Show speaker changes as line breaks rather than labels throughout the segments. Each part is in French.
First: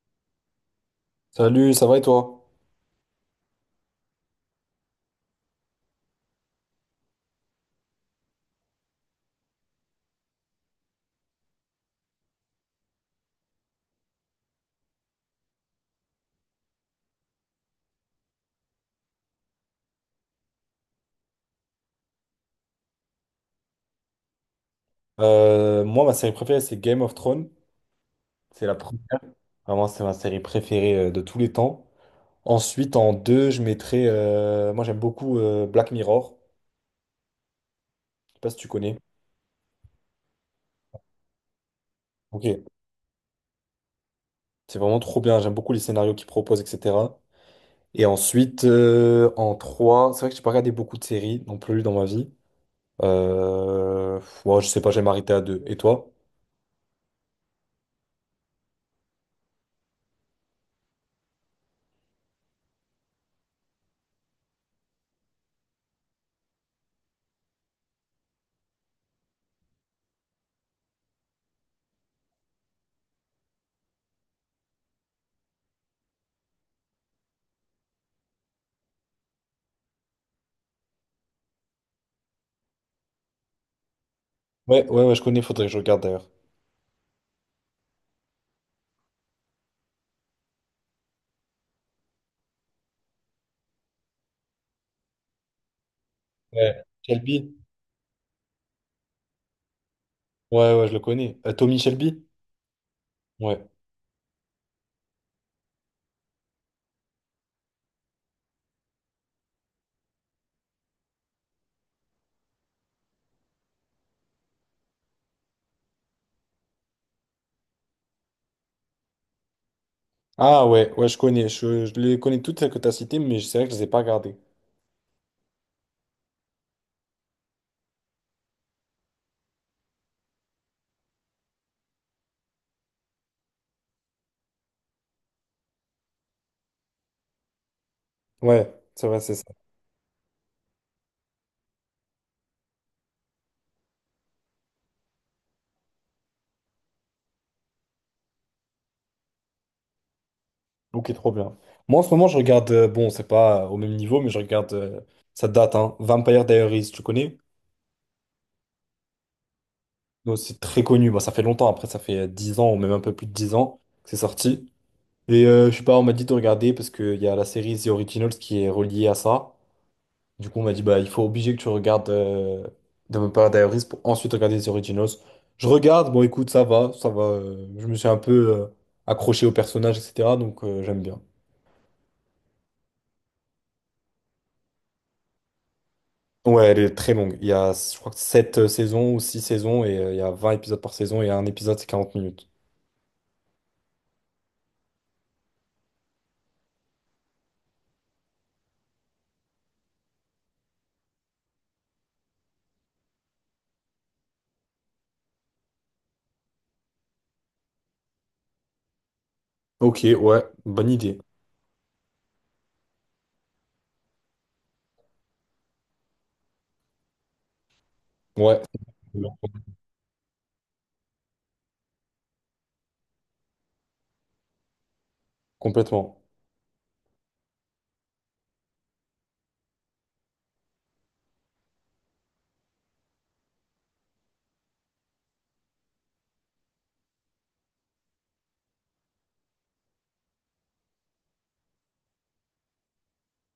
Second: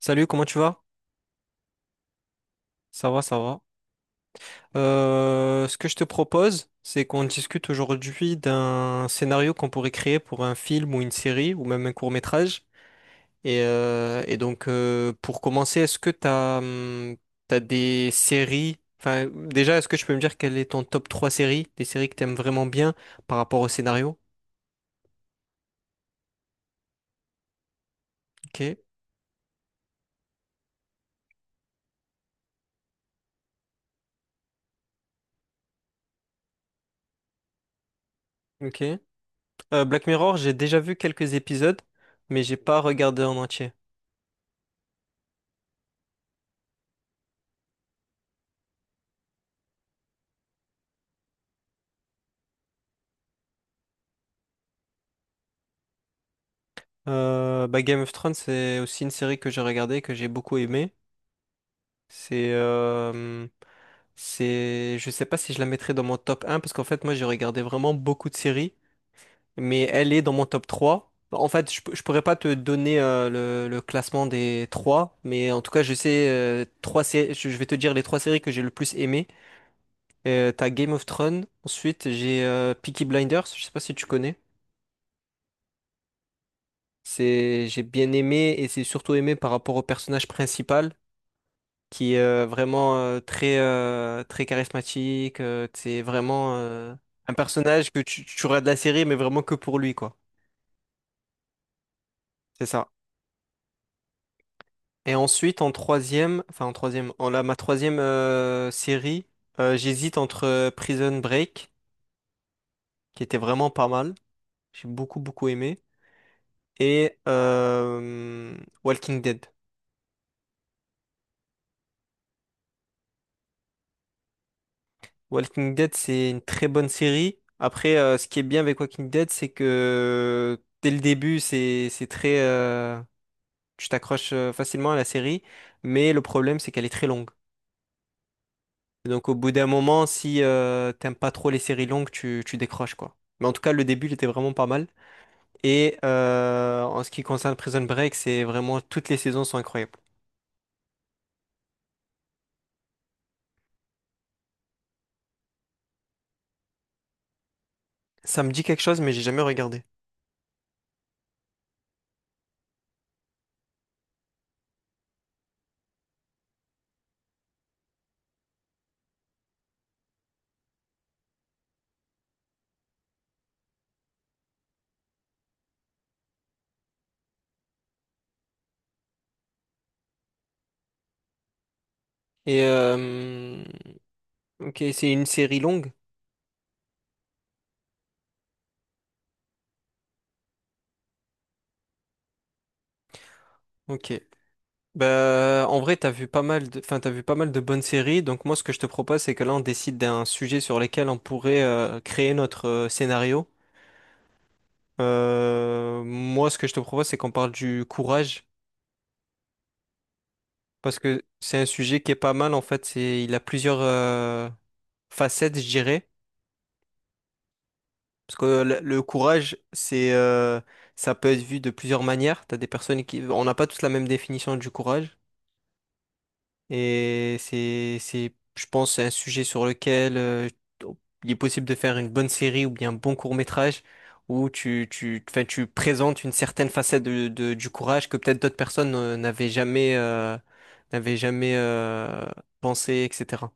Salut, comment tu vas?
Salut, ça va et toi?
Ça va. Ce que je te propose, c'est qu'on discute aujourd'hui d'un scénario qu'on pourrait créer pour un film ou une série ou même un court-métrage. Et donc, pour commencer, est-ce que t'as des séries? Enfin, déjà, est-ce que tu peux me dire quel est ton top 3 séries, des séries que t'aimes vraiment bien par rapport au scénario?
Moi, ma série préférée, c'est Game of Thrones.
Ok,
C'est la première. Vraiment, c'est ma série préférée de tous les temps. Ensuite, en deux, je mettrais, moi, j'aime beaucoup Black Mirror. Je sais pas si tu
ok.
connais.
Black Mirror, j'ai déjà vu quelques épisodes, mais
Ok.
j'ai pas regardé en entier.
C'est vraiment trop bien. J'aime beaucoup les scénarios qu'ils proposent, etc. Et ensuite, en trois, c'est vrai que j'ai pas regardé beaucoup de séries non plus dans ma vie. Ouais, je sais pas, j'ai m'arrêter à deux. Et toi?
Bah Game of Thrones, c'est aussi une série que j'ai regardée, que j'ai beaucoup aimée. C'est, euh, je sais pas si je la mettrais dans mon top un parce qu'en fait, moi, j'ai regardé vraiment beaucoup de séries, mais elle est dans mon top trois. Bah, en fait, je pourrais pas te donner le classement des trois, mais en tout cas, je sais trois sé- je vais te dire les trois séries que j'ai le plus aimées. T'as Game of Thrones, ensuite j'ai Peaky Blinders, je sais pas si tu connais.
Ouais, ouais, ouais, je connais. Faudrait que je regarde d'ailleurs.
C'est, j'ai bien aimé et c'est surtout aimé par rapport au personnage principal, qui est vraiment très très charismatique. euh, c'est vraiment
Ouais.
euh, un
Shelby?
personnage que tu auras de la série, mais vraiment que pour lui, quoi.
Ouais, ouais, je le connais. Tommy Shelby?
C'est ça.
Ouais.
Et ensuite, en troisième, enfin en troisième, en la ma troisième série, j'hésite entre Prison Break, qui était vraiment pas mal, j'ai beaucoup aimé, et Walking Dead.
Ah ouais, ouais, je connais. Je les connais toutes celles que tu as citées, mais c'est vrai que je les ai pas regardées.
Walking Dead, c'est une très bonne série. Après, ce qui est bien avec Walking Dead, c'est que dès le début, c'est très tu t'accroches facilement à la série, mais le problème c'est qu'elle est très longue.
Ouais, c'est
Et
vrai,
donc au
c'est ça.
bout d'un moment, si t'aimes pas trop les séries longues, tu décroches quoi. Mais en tout cas, le début, il était vraiment pas mal. Et en ce qui concerne Prison Break, c'est vraiment toutes les saisons sont incroyables.
Ok, trop bien. Moi, en ce moment, je regarde, bon, c'est pas au même niveau, mais je regarde, ça date, hein, Vampire Diaries, tu connais?
Ça me dit quelque chose, mais j'ai jamais regardé.
Non, c'est très connu. Bah, ça fait longtemps, après, ça fait 10 ans, ou même un peu plus de 10 ans que c'est sorti. Et je sais pas, on m'a dit de regarder parce qu'il y a la série The Originals qui est reliée à ça. Du coup, on m'a dit, bah, il faut obligé que tu regardes Vampire Diaries pour ensuite regarder les Originals. Je regarde, bon, écoute, ça va, ça va. Je me suis un peu accroché au personnage, etc. Donc, j'aime bien.
Et ok, c'est une série longue.
Ouais, elle est très longue. Il y a, je crois que 7 saisons ou 6 saisons, et il y a 20 épisodes par saison, et un épisode, c'est 40 minutes.
Ok. Bah, en vrai, t'as vu pas mal de, enfin, t'as vu pas mal de bonnes séries. Donc moi, ce que je te propose, c'est que là, on décide d'un sujet sur lequel on pourrait créer notre scénario. Moi, ce que je te propose, c'est qu'on parle du courage,
Ok, ouais, bonne
parce
idée.
que c'est un sujet qui est pas mal, en fait. C'est, il a plusieurs facettes, je dirais. Parce que
Ouais,
le courage, ça peut être vu de plusieurs manières. T'as des personnes qui, on n'a pas tous la même définition du courage.
complètement.
Et je pense, un sujet sur lequel il est possible de faire une bonne série ou bien un bon court-métrage où enfin, tu présentes une certaine facette de, du courage que peut-être d'autres personnes n'avaient jamais pensé, etc.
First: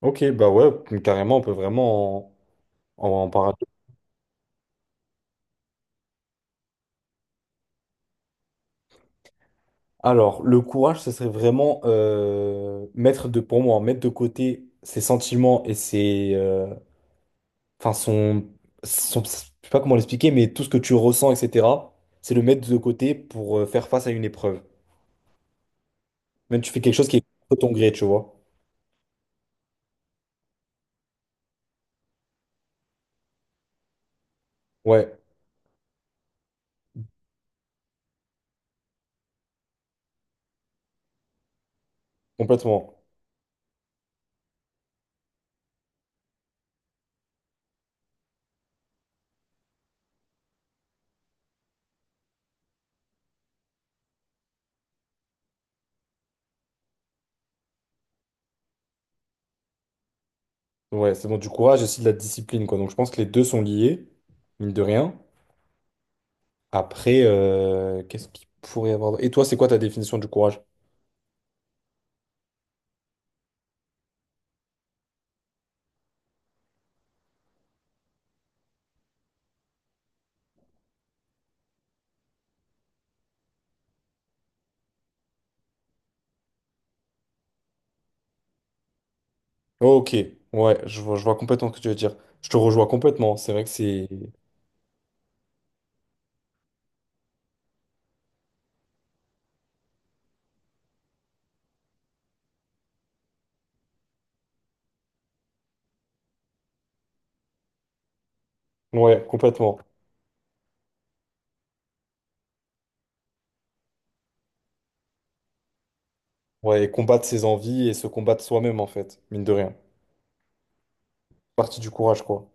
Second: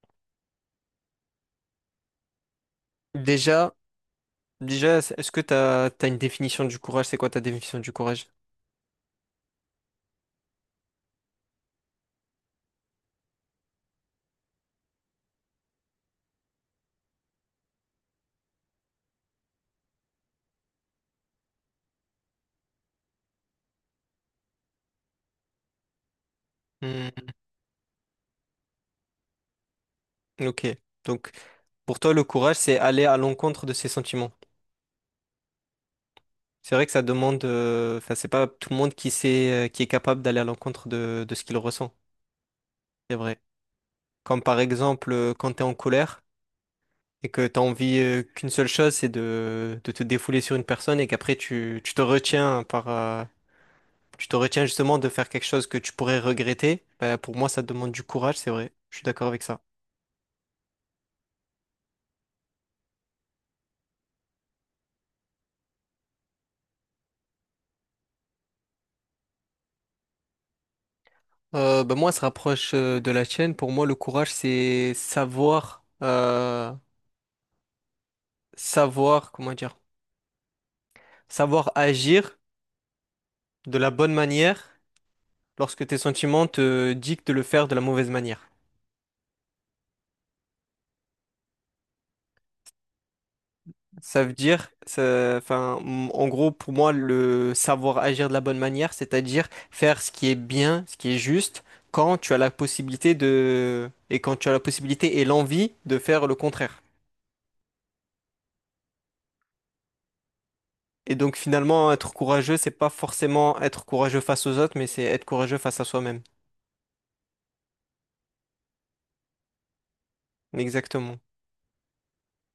Ok, bah ouais, carrément, on peut vraiment en parler.
Déjà, déjà, est-ce que t'as une définition du courage? C'est quoi ta définition du courage?
Alors, le courage, ce serait vraiment mettre de, pour moi, mettre de côté ses sentiments et ses, enfin son, je sais pas comment l'expliquer, mais tout ce que tu ressens, etc. C'est le mettre de côté pour faire face à une épreuve. Même tu fais quelque chose qui est
Hmm,
contre ton gré, tu vois.
ok. Donc, pour toi, le courage, c'est aller à l'encontre de ses sentiments.
Ouais,
C'est vrai que ça demande, enfin, c'est pas tout le monde qui sait, qui est capable d'aller à l'encontre de ce qu'il ressent.
complètement.
C'est vrai. Comme par exemple, quand t'es en colère et que t'as envie, qu'une seule chose, c'est de te défouler sur une personne et qu'après tu te retiens tu te retiens justement de faire quelque chose que tu pourrais regretter. Bah, pour moi, ça demande du courage, c'est vrai. Je suis d'accord avec ça.
Ouais, c'est bon, du courage et aussi de la discipline, quoi. Donc, je pense que les deux sont liés, mine de rien. Après, qu'est-ce qu'il pourrait y avoir? Et toi, c'est quoi ta définition du courage?
Bah, moi, ça se rapproche de la tienne. Pour moi, le courage, c'est savoir, comment dire, savoir agir de la bonne manière lorsque tes sentiments te dictent de le faire de la mauvaise manière.
Ok, ouais, je vois complètement ce que tu veux dire. Je te rejoins complètement. C'est vrai que c'est.
Ça veut dire, ça- enfin, m- En gros, pour moi, le savoir agir de la bonne manière, c'est-à-dire faire ce qui est bien, ce qui est juste, quand tu as la possibilité et quand tu as la possibilité et l'envie de faire le contraire.
Ouais, complètement.
Et donc, finalement, être courageux, c'est pas forcément être courageux face aux autres, mais c'est être courageux face à soi-même.
Ouais, et combattre ses envies et se combattre soi-même, en fait, mine de rien.
Exactement.
Partie du courage, quoi.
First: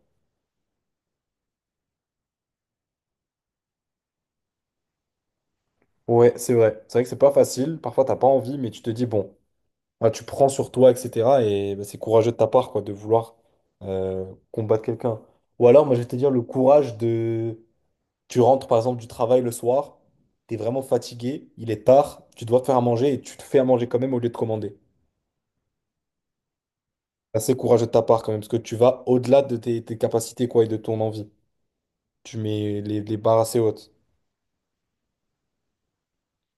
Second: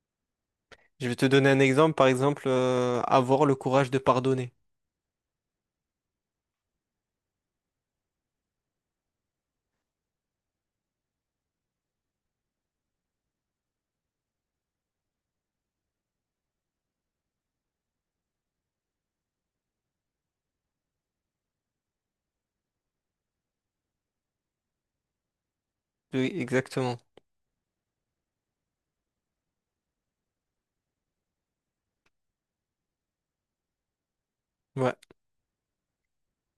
Je vais te donner un exemple, par exemple, avoir le courage de pardonner.
Ouais, c'est vrai. C'est vrai que c'est pas facile. Parfois, t'as pas envie, mais tu te dis, bon, ouais, tu prends sur toi, etc. Et bah, c'est courageux de ta part, quoi, de vouloir euh, combattre quelqu'un. Ou alors, moi, je vais te dire le courage de. Tu rentres, par exemple, du travail le soir, t'es vraiment fatigué, il est tard, tu dois te faire à manger et tu te fais à manger quand même au lieu de commander.
Oui, exactement.
Assez courageux de ta part quand même, parce que tu vas au-delà de tes capacités quoi, et de ton envie. Tu mets les barres assez hautes.
Ouais,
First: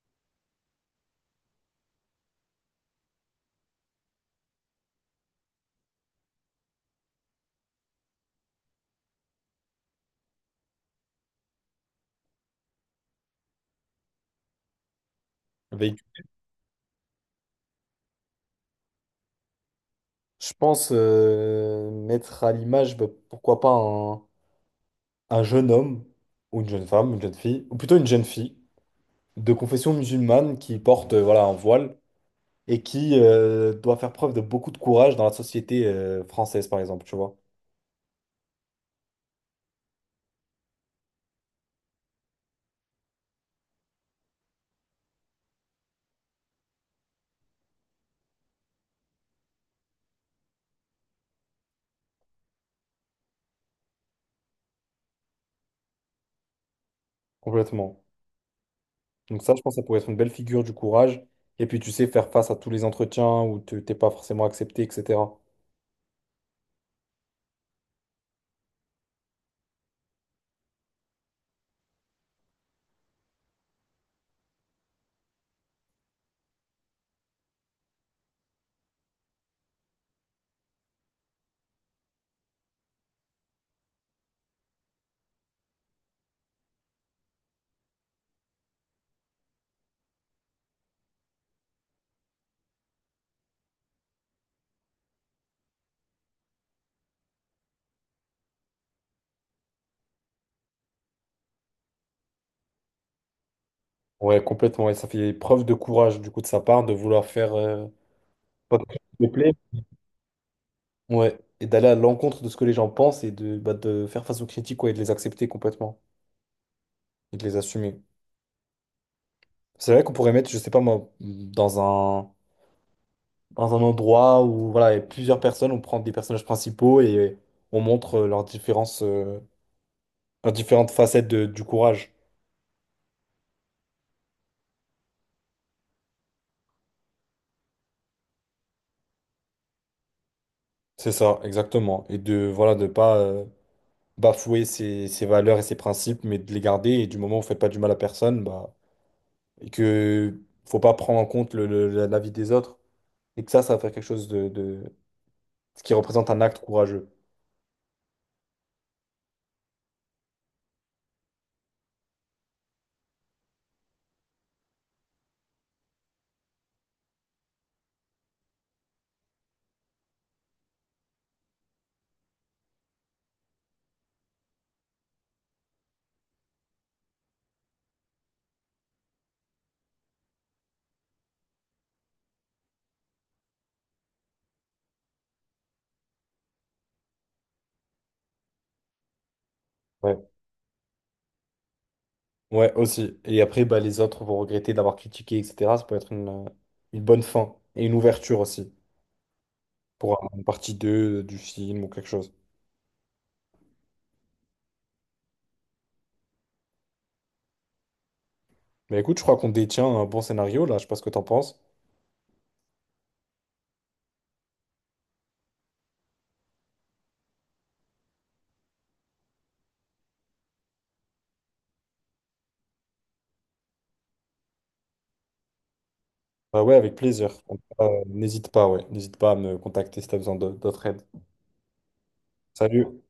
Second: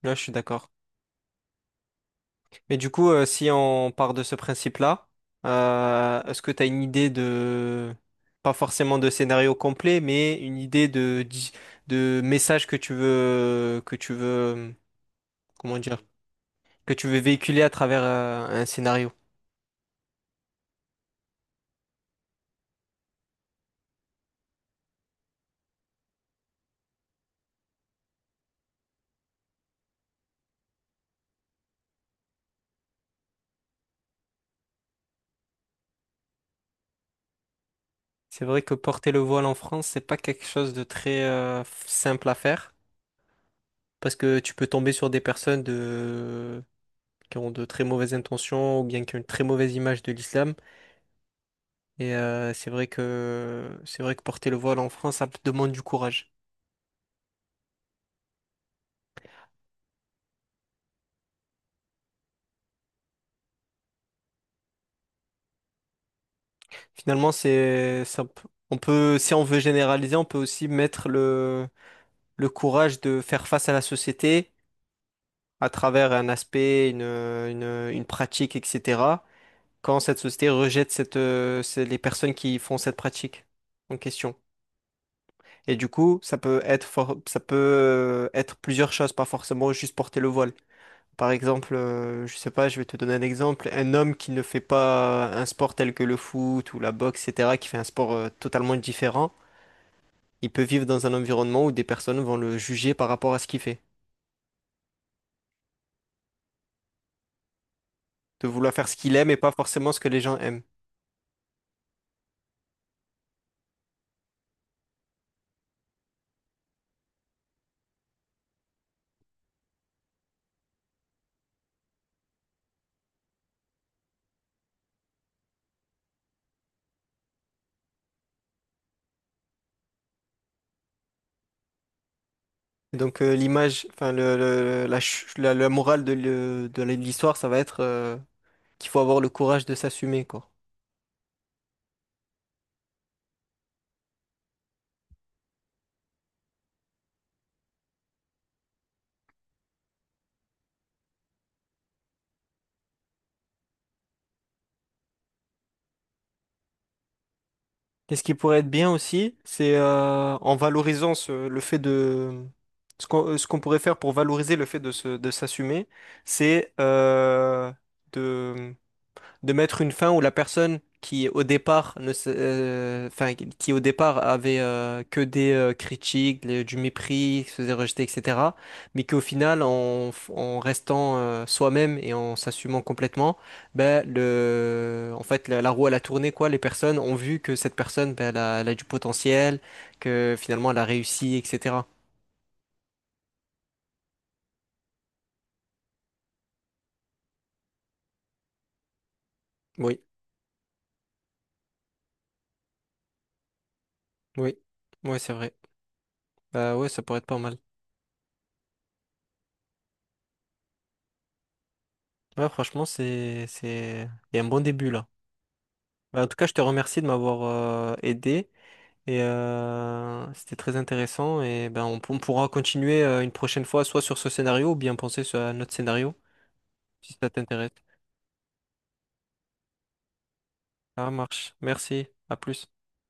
là, je suis d'accord. Mais du coup, si on part de ce principe-là, est-ce que tu as une idée de, pas forcément de scénario complet, mais une idée de, de message que tu veux, comment
Avec,
dire, que tu veux véhiculer à travers un scénario?
je pense mettre à l'image, bah, pourquoi pas un jeune homme, ou une jeune femme, une jeune fille, ou plutôt une jeune fille, de confession musulmane qui porte voilà, un voile et qui doit faire preuve de beaucoup de courage dans la société française, par exemple, tu vois.
C'est vrai que porter le voile en France, c'est pas quelque chose de très simple à faire, parce que tu peux tomber sur des personnes de, qui ont de très mauvaises intentions ou bien qui ont une très mauvaise image de l'islam. Et c'est vrai que porter le voile en France, ça demande du courage.
Complètement. Donc ça, je pense que ça pourrait être une belle figure du courage. Et puis, tu sais, faire face à tous les entretiens où tu t'es pas forcément accepté, etc.
Finalement, c'est ça, on peut, si on veut généraliser, on peut aussi mettre le courage de faire face à la société à travers un aspect, une pratique, etc. Quand cette société rejette cette, c'est les personnes qui font cette pratique en question. Et du coup, ça peut être for- ça peut être plusieurs choses, pas forcément juste porter le voile. Par exemple, je sais pas, je vais te donner un exemple. Un homme qui ne fait pas un sport tel que le foot ou la boxe, etc., qui fait un sport totalement différent, il peut vivre dans un environnement où des personnes vont le juger par rapport à ce qu'il fait,
Ouais, complètement. Et ça fait preuve de courage, du coup, de sa part, de vouloir faire
de vouloir
pas
faire
quelque
ce
chose
qu'il
qui me
aime et pas
plaît.
forcément ce que les gens aiment.
Ouais. Et d'aller à l'encontre de ce que les gens pensent et de, bah, de faire face aux critiques, ouais, et de les accepter complètement et de les assumer. C'est vrai qu'on pourrait mettre, je sais pas moi, dans un endroit où voilà, il y a plusieurs personnes, on prend des personnages principaux et on montre leurs différences, leurs différentes facettes du courage.
L'image, enfin la morale de l'histoire, ça va être qu'il faut avoir le courage de s'assumer, quoi.
C'est ça, exactement. Et de, voilà, de pas bafouer ses valeurs et ses principes, mais de les garder. Et du moment où on fait pas du mal à personne, bah. Et que faut pas prendre en compte la vie des autres et que ça va faire quelque chose de, ce qui représente un acte courageux.
Et ce qui pourrait être bien aussi, c'est en valorisant le fait de... Ce qu'on pourrait faire pour valoriser le fait de de s'assumer, c'est de mettre une fin où la personne qui au départ ne s- enfin qui au départ avait que des critiques, du mépris, se faisait rejeter, etc., mais qu'au final en restant soi-même et en s'assumant complètement, ben le en fait la, la roue elle a tourné quoi, les personnes ont vu que cette personne ben, elle a du potentiel,
Ouais.
que finalement elle a réussi, etc.
Ouais, aussi. Et après, bah, les autres vont regretter d'avoir critiqué, etc. Ça peut être une bonne fin et une ouverture aussi
Oui.
pour une partie 2 du film ou quelque chose.
Oui. Oui, ouais, c'est vrai. Bah ouais, ça pourrait être pas mal.
Mais écoute, je crois qu'on détient un bon scénario là. Je sais pas ce que t'en penses.
Ouais, franchement, c'est il y a un bon début là. Bah, en tout cas, je te remercie de m'avoir aidé et c'était très intéressant et ben on pourra continuer une prochaine fois soit sur ce scénario ou bien penser sur un autre scénario
Bah ouais, avec
si ça
plaisir.
t'intéresse.
N'hésite pas, ouais. N'hésite pas à me contacter si t'as besoin d'autres aides.
Ça marche. Merci. À plus.
Salut.